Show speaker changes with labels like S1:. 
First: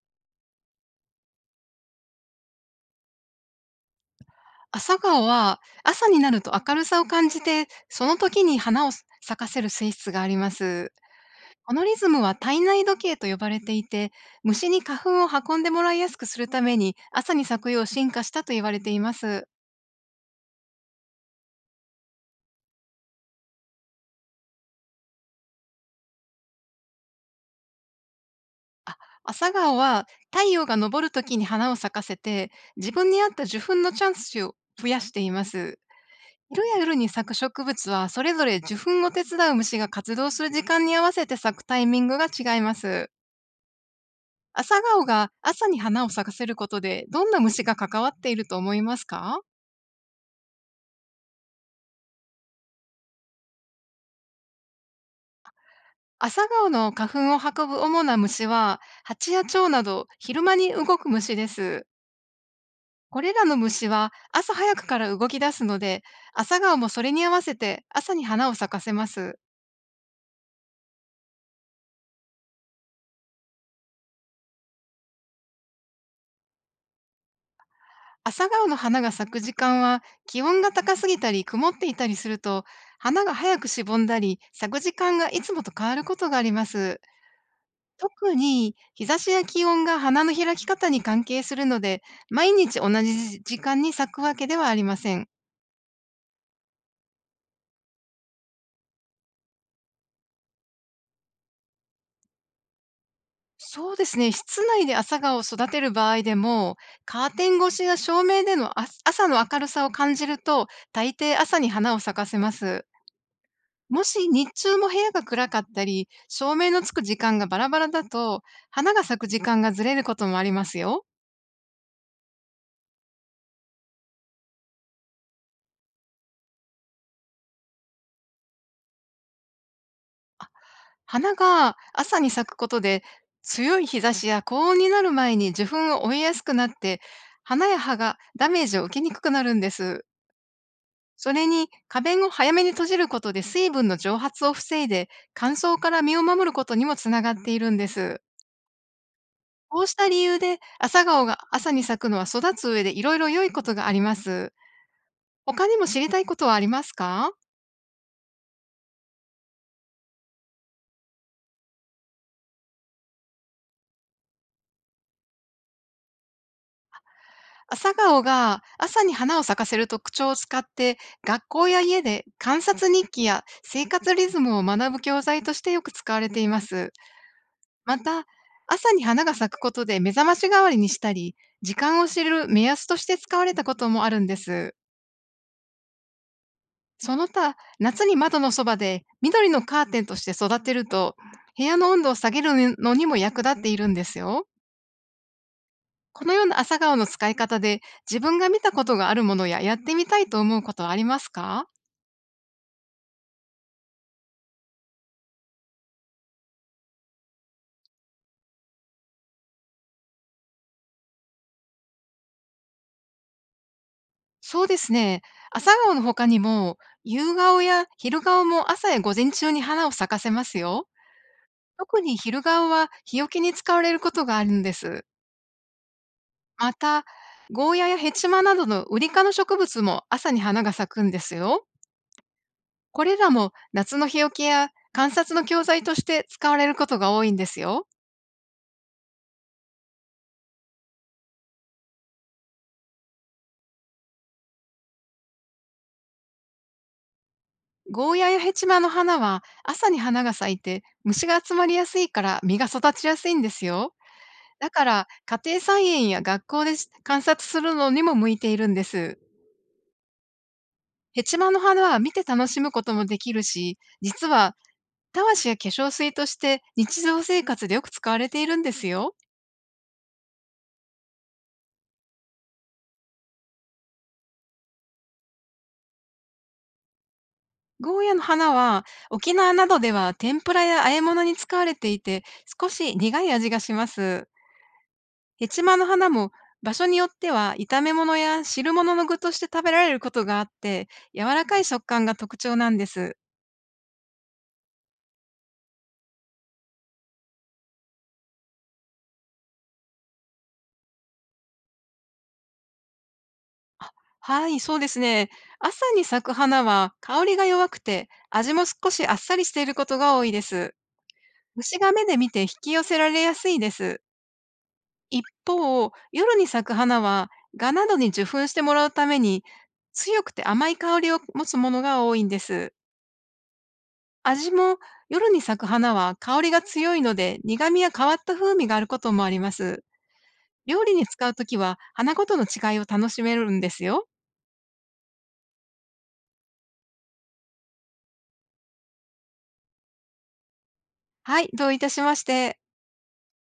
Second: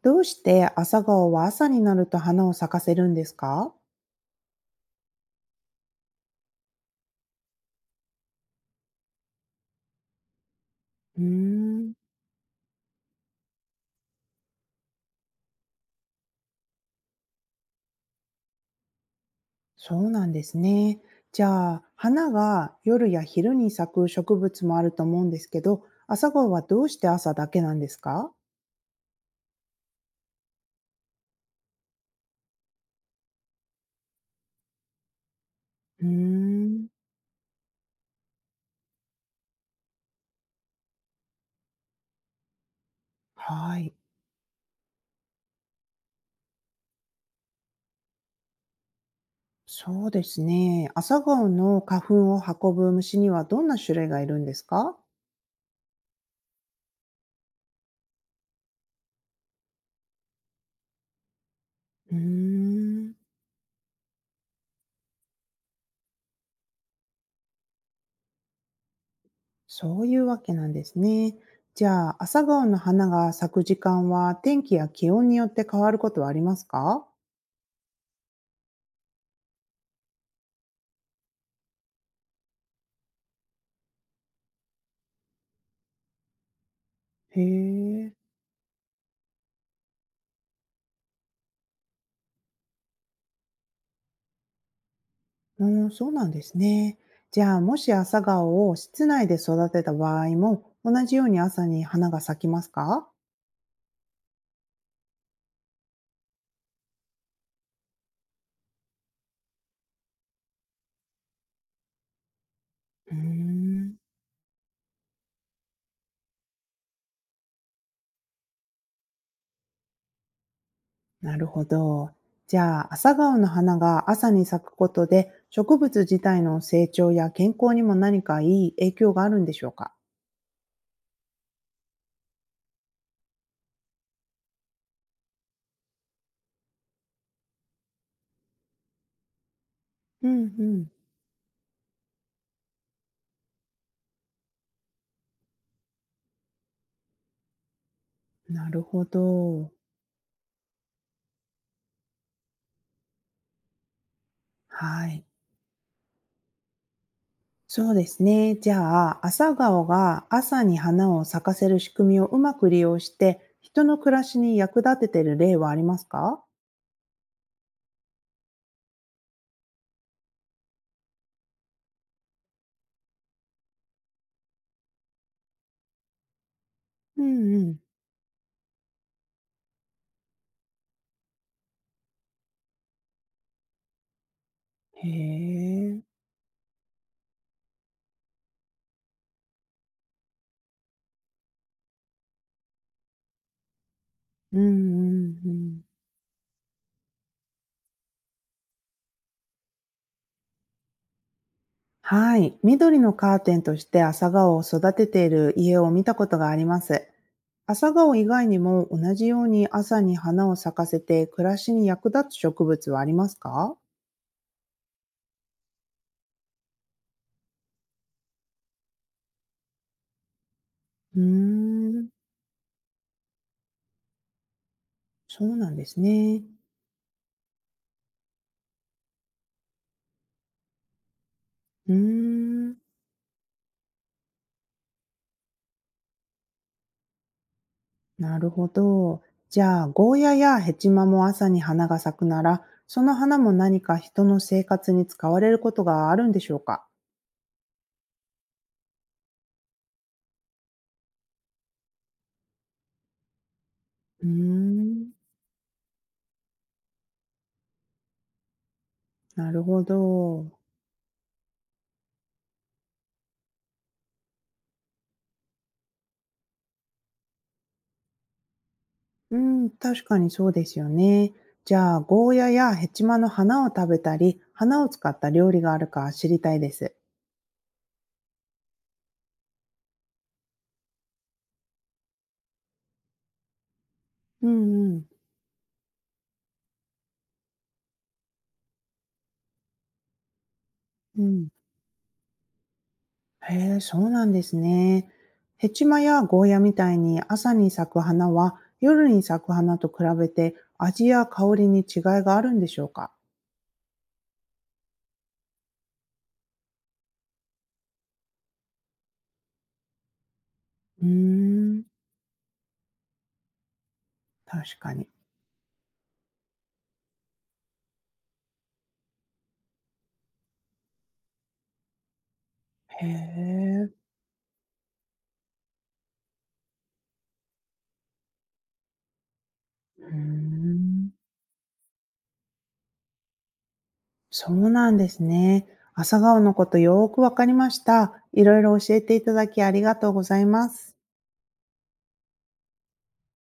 S1: どうして朝顔は朝になると花を咲かせるんですか？
S2: 朝顔は朝になると明るさを感じて、その時に花を咲かせる性質があります。
S1: うー
S2: この
S1: ん、
S2: リズムは体内時計と呼ばれていて、虫に花粉を運んでもらいやすくするために朝に咲くよう進化したと言われています。
S1: そうなんですね。じゃあ、花が夜や昼に咲く植物もあると思うんですけど、朝顔はどうして朝だけなんですか？
S2: 朝顔は太陽が昇る時に花を咲かせて、自分に合った受粉のチャンスを増やしています。
S1: うー
S2: 昼や
S1: ん、
S2: 夜に咲く植物は、それぞれ受粉を手伝う虫が活動する時間に合わせて咲くタイミングが違います。
S1: はい。
S2: 朝顔が朝に花を咲かせることで、どんな虫が関わっていると思いますか？
S1: そうですね。朝顔の花粉を運ぶ虫にはどんな種類がいるんですか？
S2: 朝顔の花粉を運ぶ主な虫は、蜂や蝶など昼間に動く虫です。
S1: うーん。
S2: これらの虫は朝早くから動き出すので、朝顔もそれに合わせて朝に花を咲かせます。
S1: そういうわけなんですね。じゃあ、朝顔の花が咲く時間は天気や気温によって変わることはありますか？
S2: 朝顔の花が咲く時間は、気温が高すぎたり曇っていたりすると、花が早くしぼんだり咲く時間がいつもと変わることがあります。
S1: へえ、
S2: 特に日差しや気温が花の開き方に関係するので、毎日同じ時間に咲くわけではありません。
S1: うん、そうなんですね。じゃあ、もし朝顔を室内で育てた場合も、同じように朝に花が咲きますか？
S2: そうですね、室内で朝顔を育てる場合でも、カーテン越しや照明での朝の明るさを感じると、大抵朝に花を咲かせます。
S1: うーん、
S2: もし日中も部屋が暗かったり、照明のつく時間がバラバラだと、花が咲く時間がずれることもありますよ。
S1: なるほど。じゃあ、朝顔の花が朝に咲くことで、植物自体の成長や健康にも何かいい影響があるんでしょうか？
S2: 花が朝に咲くことで、強い日差しや高温になる前に受粉を追いやすくなって、花や葉がダメージを受けにくくなるんです。
S1: うん
S2: それに、花弁を早めに閉じることで水分の蒸発を防いで、乾燥から身を守ることにもつながっているんです。
S1: うん、なるほど。
S2: こうした理由で、朝顔が朝に咲くのは育つ上でいろいろ良いことがあります。
S1: はい。
S2: 他にも知りたいことはありますか？
S1: そうですね。じゃあ、朝顔が朝に花を咲かせる仕組みをうまく利用して、人の暮らしに役立ててる例はありますか？
S2: 朝顔が朝に花を咲かせる特徴を使って、学校や家で観察日記や生活リズムを学ぶ教材としてよく使われています。
S1: うんうん。
S2: また、朝に花が咲くことで目覚まし代わりにしたり、時間を知る目安として使われたこともあるんです。
S1: へえ。
S2: その他、夏に窓のそばで緑のカーテンとして育てると、部屋の温度を下げるのにも役立っているんですよ。
S1: うんうんうん。
S2: このような朝顔の使い方で、自分が見たことがあるものややってみたいと思うことはありますか？
S1: はい。緑のカーテンとして朝顔を育てている家を見たことがあります。朝顔以外にも同じように朝に花を咲かせて暮らしに役立つ植物はありますか？
S2: そうですね。朝顔の他にも、夕顔や昼顔も朝や午前中に花を咲かせますよ。
S1: うー
S2: 特
S1: ん。
S2: に昼顔は日よけに使われることがあるんです。
S1: そうなんですね。
S2: また、ゴーヤやヘチマなどのウリ科の植物も朝に花が咲くんですよ。
S1: うーん。
S2: これらも夏の日よけや観察の教材として使われることが多いんですよ。
S1: なるほど。じゃあ、ゴーヤやヘチマも朝に花が咲くなら、その花も何か人の生活に使われることがあるんでしょうか？
S2: ゴーヤやヘチマの花は朝に花が咲いて虫が集まりやすいから、実が育ちやすいんですよ。
S1: うー
S2: だから、
S1: ん、
S2: 家庭菜園や学校で観察するのにも向いているんです。
S1: なるほど。
S2: ヘチマの花は見て楽しむこともできるし、実はたわしや化粧水として日常生活でよく使われているんですよ。
S1: うん、確かにそうですよね。じゃあ、ゴーヤやヘチマの花を食べたり、花を使った料理があるか知りたいです。
S2: ゴーヤの花は沖縄などでは天ぷらや和え物に使われていて、少し苦い味がします。
S1: うんうん。
S2: ヘチマの花も場所によっては炒め物や汁物の具として食べられることがあって、柔
S1: う
S2: ら
S1: ん、
S2: かい食感が特徴なんです。
S1: へえ、そうなんですね。ヘチマやゴーヤみたいに朝に咲く花は夜に咲く花と比べて味や香りに違いがあるんでしょうか？
S2: はい、そうですね。朝に咲く花は香りが弱くて、味も少しあっさりしていることが多いです。
S1: うー
S2: 虫
S1: ん、
S2: が目で見て引き寄せられやすいです。
S1: 確かに。
S2: 一方、夜に咲く花は、蛾などに受粉してもらうために、強くて甘い香りを持つものが多いんです。
S1: へえ、
S2: 味も、夜に咲く花は香りが強いので、苦味や変わった風味があることもあります。
S1: うー
S2: 料理に
S1: ん。
S2: 使うときは、花ごとの違いを楽しめるんですよ。
S1: そうなんですね。朝顔のことよーくわかりました。いろいろ教えていただきありがとうございます。
S2: はい、どういたしまして。